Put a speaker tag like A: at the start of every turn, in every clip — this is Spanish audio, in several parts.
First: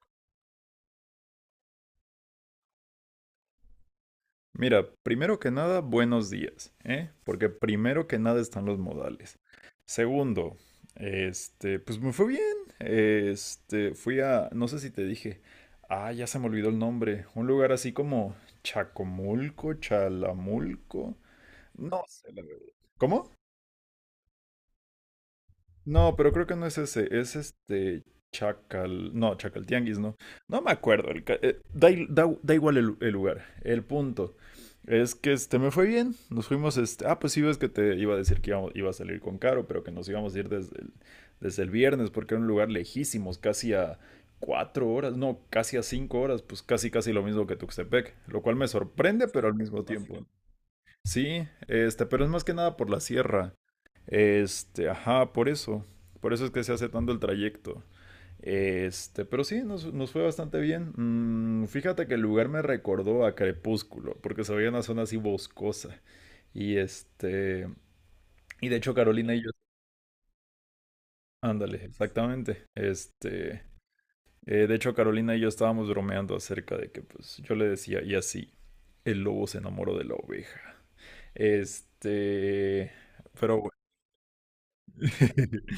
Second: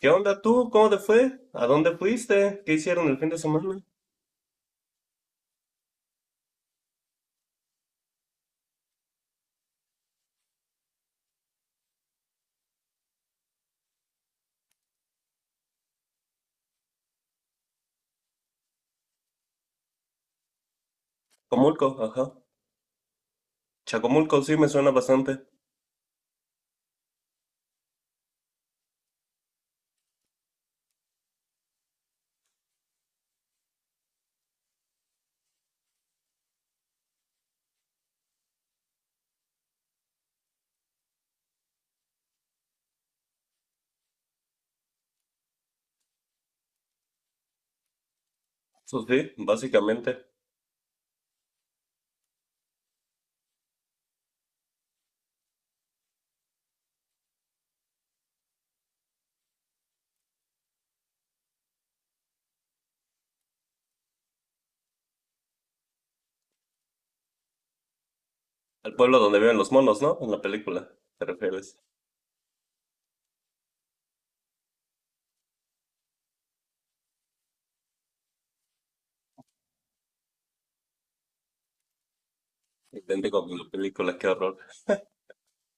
A: ¿Qué onda tú? ¿Cómo te fue? ¿A dónde fuiste? ¿Qué hicieron el fin de semana?
B: Mira, primero que nada, buenos días, ¿eh? Porque primero que nada están los modales. Segundo, pues me fue bien. Fui a, no sé si te dije, ya se me olvidó el nombre, un lugar así como Chacomulco, Chalamulco,
A: Comulco,
B: no sé
A: ajá.
B: la verdad. ¿Cómo?
A: Chacomulco sí me suena bastante.
B: No, pero creo que no es ese, es este Chacal, no, Chacal Tianguis, no. No me acuerdo, el ca- da, i- da- da igual el lugar, el punto. Es que me fue bien, nos fuimos, pues sí ves que te iba a decir que iba a salir con Caro, pero que nos íbamos a ir desde el viernes porque era un lugar lejísimos, casi a 4 horas, no, casi a 5 horas, pues casi casi lo mismo que Tuxtepec, lo cual me
A: Eso
B: sorprende,
A: sí,
B: pero al mismo tiempo.
A: básicamente.
B: Sí, pero es más que nada por la sierra. Ajá, por eso. Por eso es que se hace tanto el trayecto. Pero sí, nos fue bastante bien. Fíjate que el lugar me recordó a Crepúsculo, porque se veía una zona así boscosa. Y y de hecho
A: Al pueblo
B: Carolina
A: donde
B: y yo,
A: viven los monos, ¿no? En la película, te refieres.
B: ándale, exactamente. De hecho Carolina y yo estábamos bromeando acerca de que pues yo le decía, y así, el lobo se enamoró de la oveja. Este,
A: Idéntico con
B: pero
A: la
B: bueno.
A: película, qué horror.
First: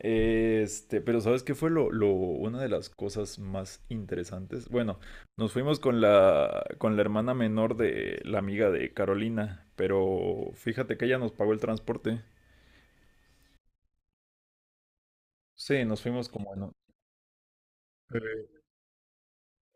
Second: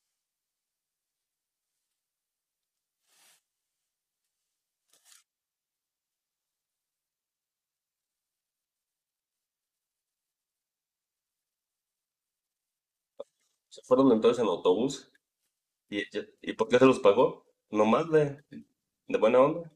B: Pero ¿sabes qué fue una de las cosas más interesantes? Bueno, nos fuimos con con la hermana menor de la amiga de Carolina, pero fíjate que ella nos pagó el transporte.
A: Se fueron entonces en autobús.
B: Sí,
A: ¿Y,
B: nos
A: ella-
B: fuimos
A: ¿y
B: como en...
A: por qué se los pagó? ¿Nomás de,
B: Eh,
A: de buena onda?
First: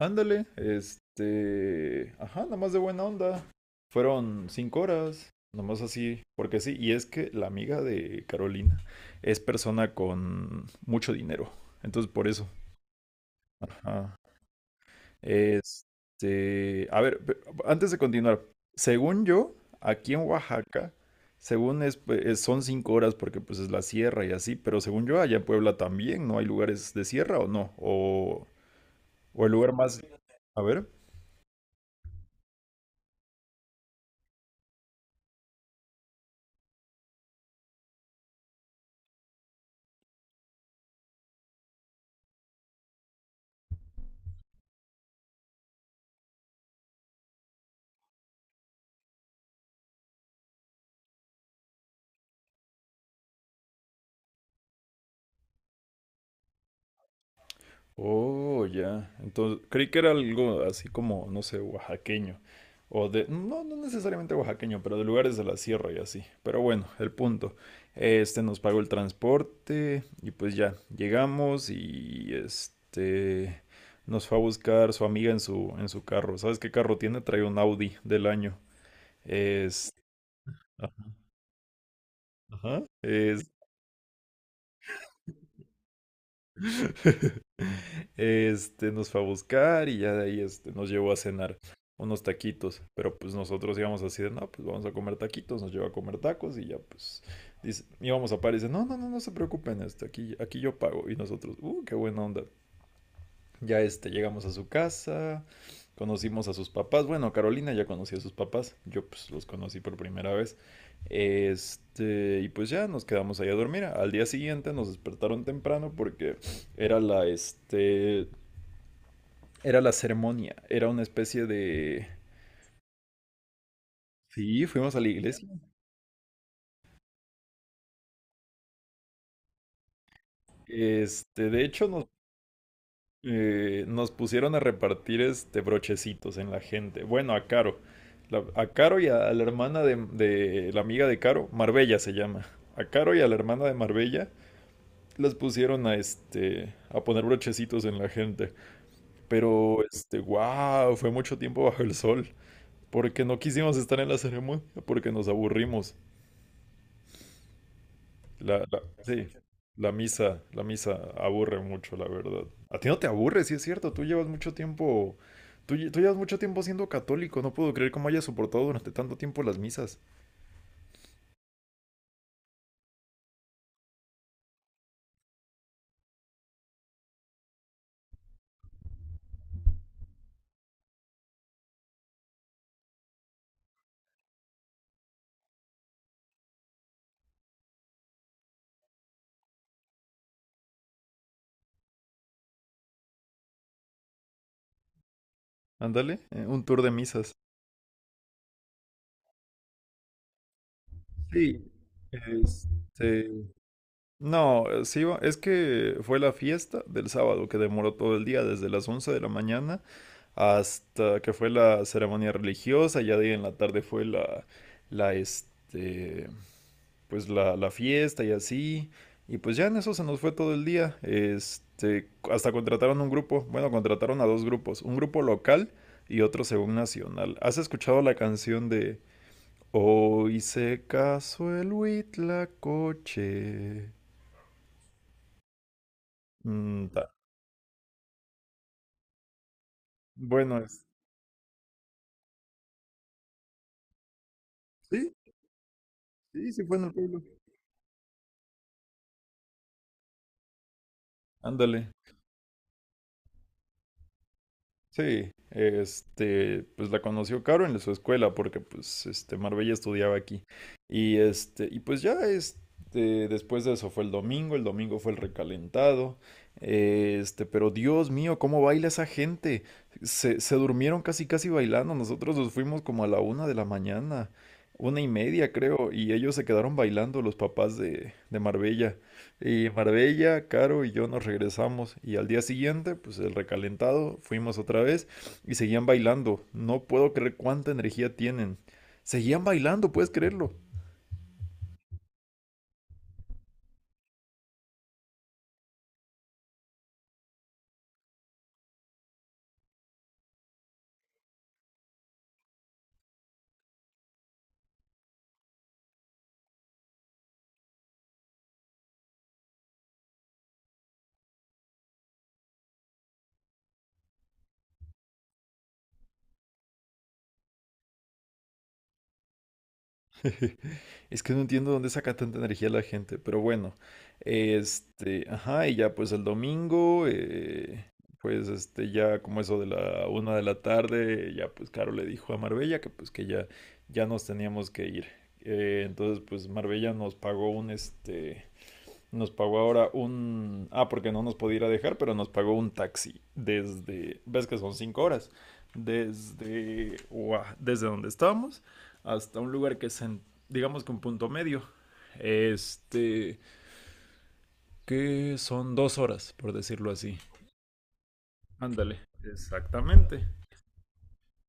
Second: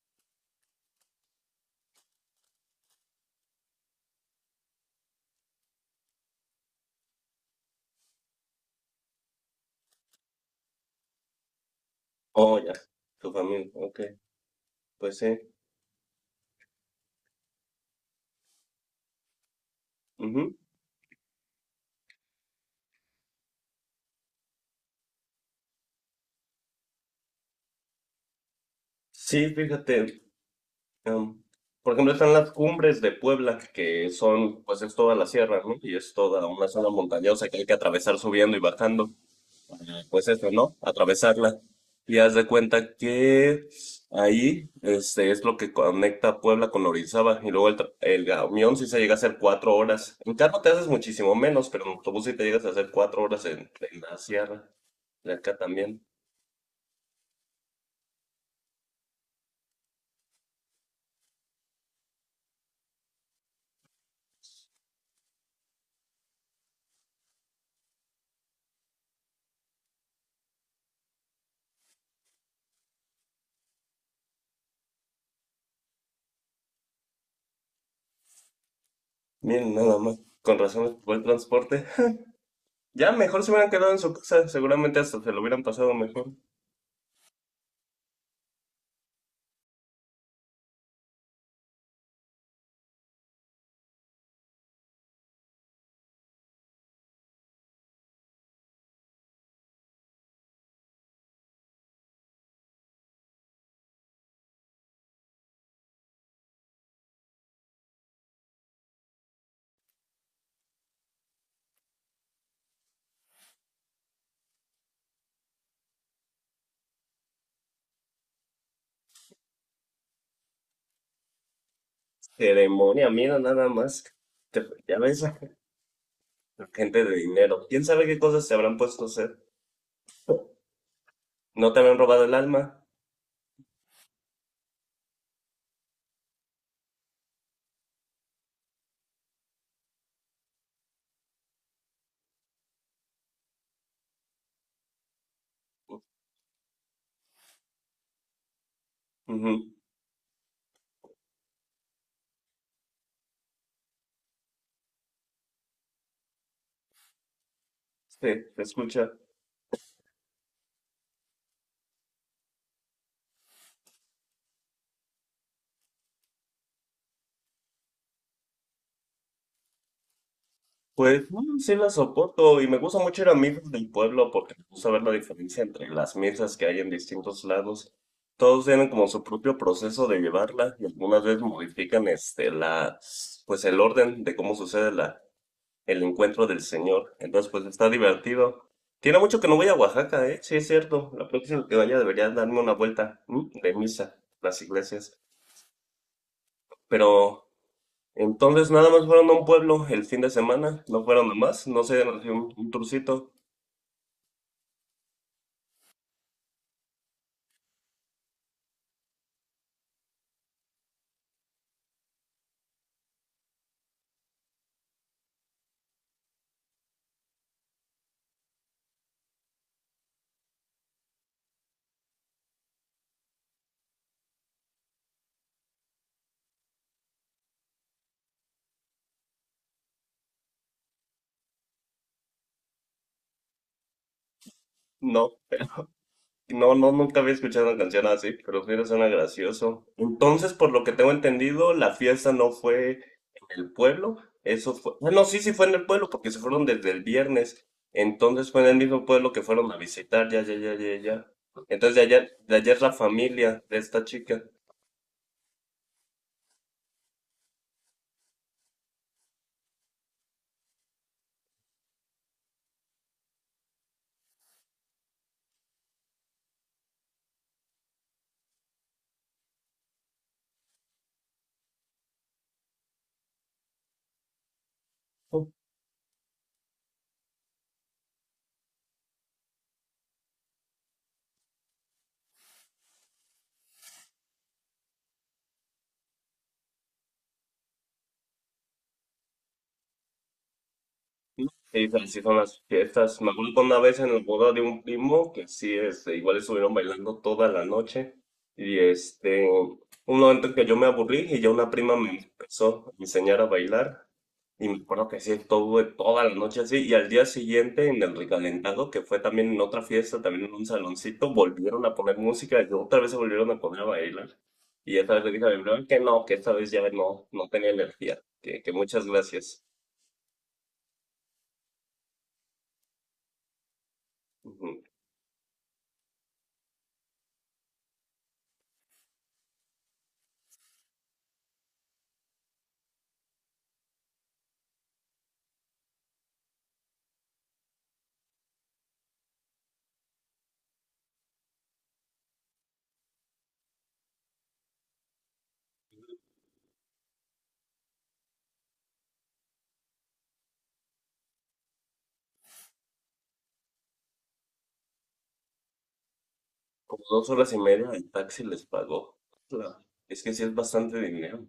B: ándale, ajá, nomás de buena onda. Fueron cinco horas, nomás así, porque sí, y es que la amiga de Carolina es persona con mucho dinero, entonces por eso.
A: Oh, ya. Tu familia, ok.
B: Ajá.
A: Pues sí.
B: A ver, antes de continuar, según yo, aquí en
A: Ujú.
B: Oaxaca, según es, pues, son 5 horas porque pues es la sierra y así, pero según yo, allá en Puebla también, ¿no hay lugares de sierra o no? O,
A: Sí,
B: o el lugar
A: fíjate.
B: más... A ver.
A: Em, por ejemplo, están las cumbres de Puebla, que son, pues es toda la sierra, ¿no? Y es toda una zona montañosa que hay que atravesar subiendo y bajando. Pues eso, ¿no? Atravesarla. Y haz de cuenta que ahí este, es lo que conecta Puebla con Orizaba. Y luego el camión sí se llega a hacer cuatro horas. En carro te haces muchísimo menos, pero en autobús sí te llegas a hacer cuatro horas en la sierra. De acá también.
B: Oh, ya. Entonces, creí que era algo así como, no sé, oaxaqueño. O de, no, no necesariamente oaxaqueño, pero de lugares de la sierra y así. Pero bueno, el punto. Nos pagó el transporte y pues ya, llegamos y nos fue a buscar su amiga en su carro. ¿Sabes qué carro tiene? Trae un Audi del año.
A: Miren,
B: Es...
A: nada más. Con razón, buen transporte.
B: Ajá.
A: Ya mejor
B: Es...
A: se hubieran quedado en su casa, seguramente hasta se lo hubieran pasado mejor.
B: Nos fue a buscar y ya de ahí nos llevó a cenar unos taquitos. Pero pues nosotros íbamos así de, no, pues vamos a comer taquitos, nos llevó a comer tacos y ya pues dice, íbamos a par y dice, no, no, no, no se preocupen, aquí yo pago. Y nosotros, qué buena onda. Ya llegamos a su casa, conocimos a sus papás. Bueno, Carolina ya conocía a sus papás, yo pues los conocí por primera vez. Y pues ya nos quedamos ahí a dormir. Al día siguiente nos despertaron temprano porque era la, este, era la ceremonia, era una especie de...
A: Ceremonia, mira nada más.
B: Sí, fuimos
A: Ya
B: a la
A: ves,
B: iglesia.
A: la gente de dinero. ¿Quién sabe qué cosas se habrán puesto a hacer?
B: De
A: ¿No te
B: hecho,
A: habrán
B: nos,
A: robado el alma?
B: eh, nos pusieron a repartir brochecitos en la gente. Bueno, a Caro. A Caro y a la hermana de la amiga de Caro, Marbella se llama. A Caro y a la hermana de Marbella las pusieron a a poner brochecitos en la gente.
A: Ujú.
B: Pero wow, fue mucho tiempo bajo el sol. Porque no quisimos estar en la ceremonia, porque nos aburrimos.
A: Sí, se escucha.
B: Sí, la misa aburre mucho, la verdad. A ti no te aburre, sí es cierto, tú llevas mucho tiempo siendo católico, no puedo creer cómo hayas soportado durante tanto tiempo las misas.
A: Pues mm, sí la soporto y me gusta mucho ir a misas del pueblo porque me gusta ver la diferencia entre las misas que hay en distintos lados. Todos tienen como su propio proceso de llevarla y algunas veces modifican este la, pues el orden de cómo sucede la, el encuentro del Señor. Entonces, pues está divertido. Tiene mucho que no voy a Oaxaca, ¿eh? Sí, es cierto. La próxima que vaya debería darme una vuelta, ¿m?, de misa, las iglesias.
B: Ándale, un tour de misas.
A: Pero entonces nada más fueron a un pueblo el fin de semana, no fueron a
B: Sí,
A: más, no se dieron así un
B: este...
A: tourcito.
B: No, sí, es que fue la fiesta del sábado que demoró todo el día, desde las 11 de la mañana hasta que fue la ceremonia religiosa, ya de ahí en la tarde fue la este, la fiesta y así, y pues ya en eso se nos fue todo el día, hasta contrataron un grupo, bueno, contrataron a dos grupos, un grupo local y otro según nacional. ¿Has escuchado la canción de Hoy se casó el Huitlacoche?
A: No. No,
B: Mm,
A: no,
B: ta-
A: nunca había escuchado una canción así, pero mira, suena gracioso. Entonces,
B: Bueno,
A: por lo
B: es...
A: que tengo entendido, la fiesta no fue en el pueblo, eso fue... Ah,
B: Sí,
A: no, sí, sí fue en el pueblo, porque se
B: sí, sí
A: fueron
B: fue en
A: desde
B: el
A: el
B: pueblo.
A: viernes. Entonces fue en el mismo pueblo que fueron a visitar, ya, ya, ya, ya, ya.
B: Ándale.
A: Entonces, de ayer la familia de esta chica.
B: Sí, pues la conoció Caro en su escuela porque pues Marbella estudiaba aquí. Y y pues ya después de eso fue el domingo fue el recalentado. Pero Dios mío, cómo baila esa gente. Se durmieron casi casi bailando. Nosotros nos fuimos como a la 1 de la mañana, 1:30 creo, y ellos se quedaron bailando, los papás de Marbella. Y Marbella, Caro y yo nos regresamos y al día siguiente, pues el recalentado, fuimos otra vez y seguían bailando. No puedo creer cuánta energía tienen. Seguían bailando, puedes creerlo.
A: Sí, se les hizo unas fiestas. Me acuerdo que una vez en el boda de un primo, que sí, este, igual estuvieron bailando toda la noche. Y este, un momento en que yo me aburrí y ya una prima me empezó a enseñar a bailar. Y me acuerdo que sí, estuve toda la noche así. Y al día siguiente, en el recalentado, que fue también en otra fiesta, también en un saloncito, volvieron a poner música y otra vez se volvieron a poner a bailar. Y esta vez le dije a mi prima que no, que esta vez ya no, no tenía energía. Que muchas gracias.
B: Es que no entiendo dónde saca tanta energía la gente, pero bueno.
A: Ujú.
B: Ajá, y ya pues el domingo, pues ya como eso de la 1 de la tarde, ya pues Caro le dijo a Marbella que pues que ya nos teníamos que ir. Entonces pues Marbella nos pagó un este Nos pagó ahora un... Ah, porque no nos podía ir a dejar, pero nos pagó un taxi desde... ¿Ves que son 5 horas? Desde donde estábamos hasta un lugar que es, en, digamos que un punto medio. Este... Que son 2 horas, por decirlo
A: Como
B: así.
A: dos horas y media el taxi les
B: Ándale.
A: pagó. Claro. Es
B: Exactamente.
A: que sí es bastante dinero.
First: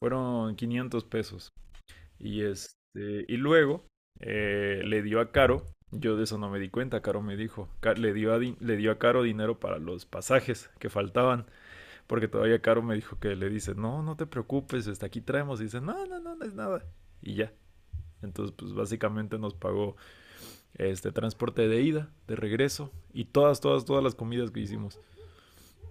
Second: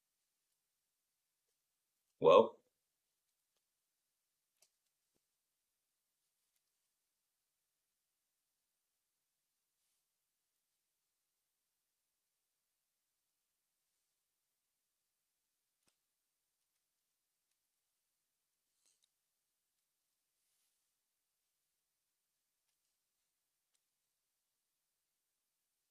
B: Fueron 500 pesos. Y,
A: Wow,
B: y luego le dio a Caro, yo de eso no me di cuenta, Caro me dijo, le dio a Caro dinero para los pasajes que faltaban, porque todavía Caro me dijo que le dice, no, no te preocupes, hasta aquí traemos, y dice, no, no, no, no es nada, y ya. Entonces, pues básicamente nos pagó este transporte de ida, de regreso, y todas, todas, todas las comidas que hicimos.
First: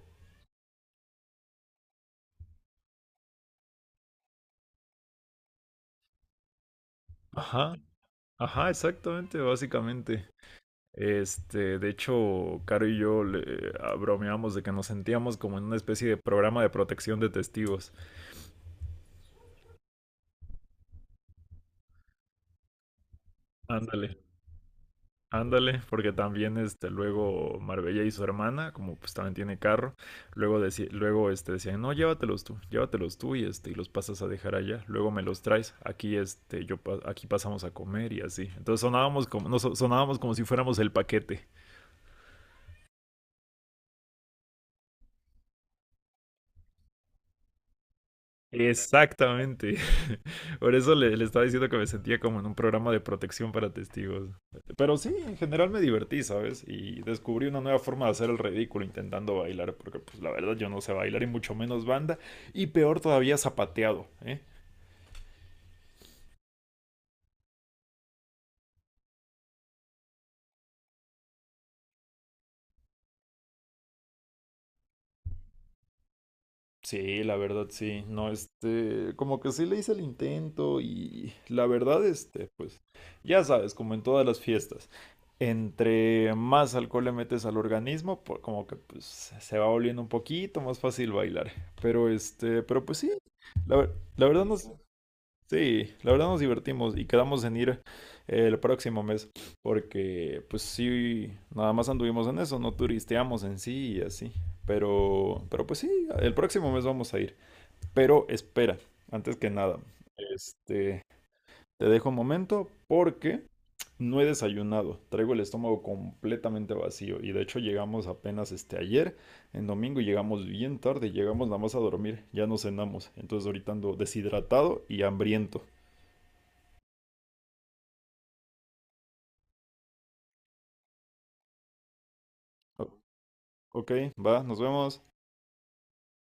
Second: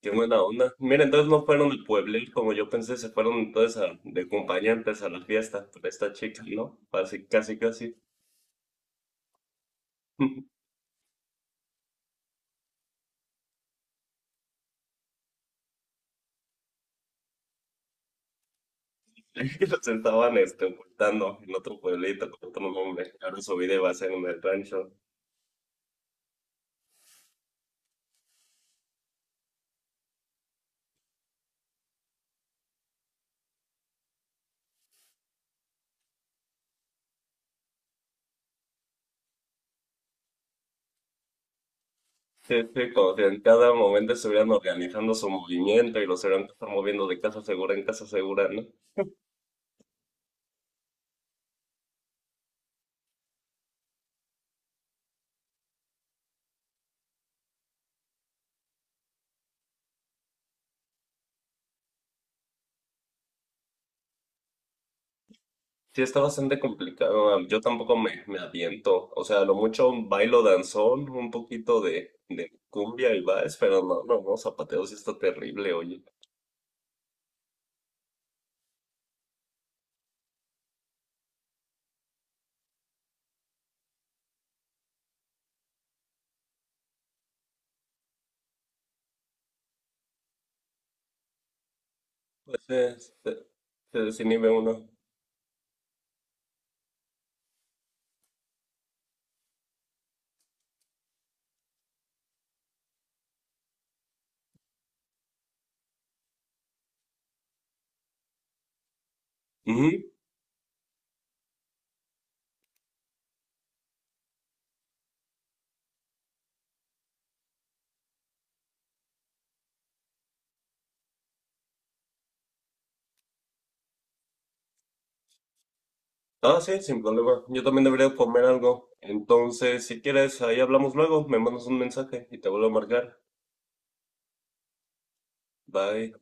A: qué buena onda. Mira, entonces no fueron de pueblo como yo pensé, se fueron entonces de acompañantes a la fiesta por esta chica, ¿no? Así casi,
B: Ajá,
A: casi.
B: ajá, exactamente, básicamente. De hecho, Caro y yo le bromeamos de que nos sentíamos como en una especie de programa de protección de testigos.
A: Que los estaban este, ocultando en otro pueblito con otro nombre. Ahora su vida va a
B: Ándale,
A: ser en el rancho.
B: ándale, porque también luego Marbella y su hermana, como pues también tiene carro, luego, decían, no, llévatelos tú y los pasas a dejar allá, luego me los traes, aquí, este, yo, pa- aquí pasamos a comer y así. Entonces sonábamos como si fuéramos el paquete.
A: Sí, sí, como si en cada momento estuvieran organizando su movimiento y los hubieran que estar moviendo de casa segura en casa segura, ¿no?
B: Exactamente. Por eso le estaba diciendo que me sentía como en un programa de protección para testigos. Pero sí, en general me divertí, ¿sabes? Y descubrí una nueva forma de hacer el ridículo intentando bailar, porque pues la verdad yo no sé bailar y mucho menos banda, y peor todavía zapateado, ¿eh?
A: Sí, está bastante complicado. Yo tampoco me aviento. O sea, a lo mucho un bailo danzón, un poquito de cumbia y vals, pero no, no, no, zapateo sí está terrible, oye.
B: Sí, la verdad sí, no, como que sí le hice el intento y la verdad, pues, ya sabes, como en todas las fiestas, entre más alcohol le metes al organismo, como que pues se va volviendo un poquito más fácil bailar, pero
A: Pues
B: pero pues sí,
A: se, se
B: la verdad
A: desinhibe
B: no,
A: uno.
B: sí, la verdad nos divertimos y quedamos en ir el próximo mes porque pues sí, nada más anduvimos en eso, no turisteamos en sí y así. Pero pues sí, el próximo mes vamos a ir. Pero espera, antes que nada,
A: Ujú.
B: este, te dejo un momento porque no he desayunado. Traigo el estómago completamente vacío y de hecho llegamos apenas ayer, en domingo, y llegamos bien tarde, llegamos nada más a dormir, ya no cenamos. Entonces ahorita ando deshidratado y hambriento.
A: Ah, sí, sin problema. Yo también debería comer algo. Entonces, si quieres, ahí hablamos luego. Me mandas un mensaje y te vuelvo a marcar.
B: Ok, va, nos vemos.
A: Bye.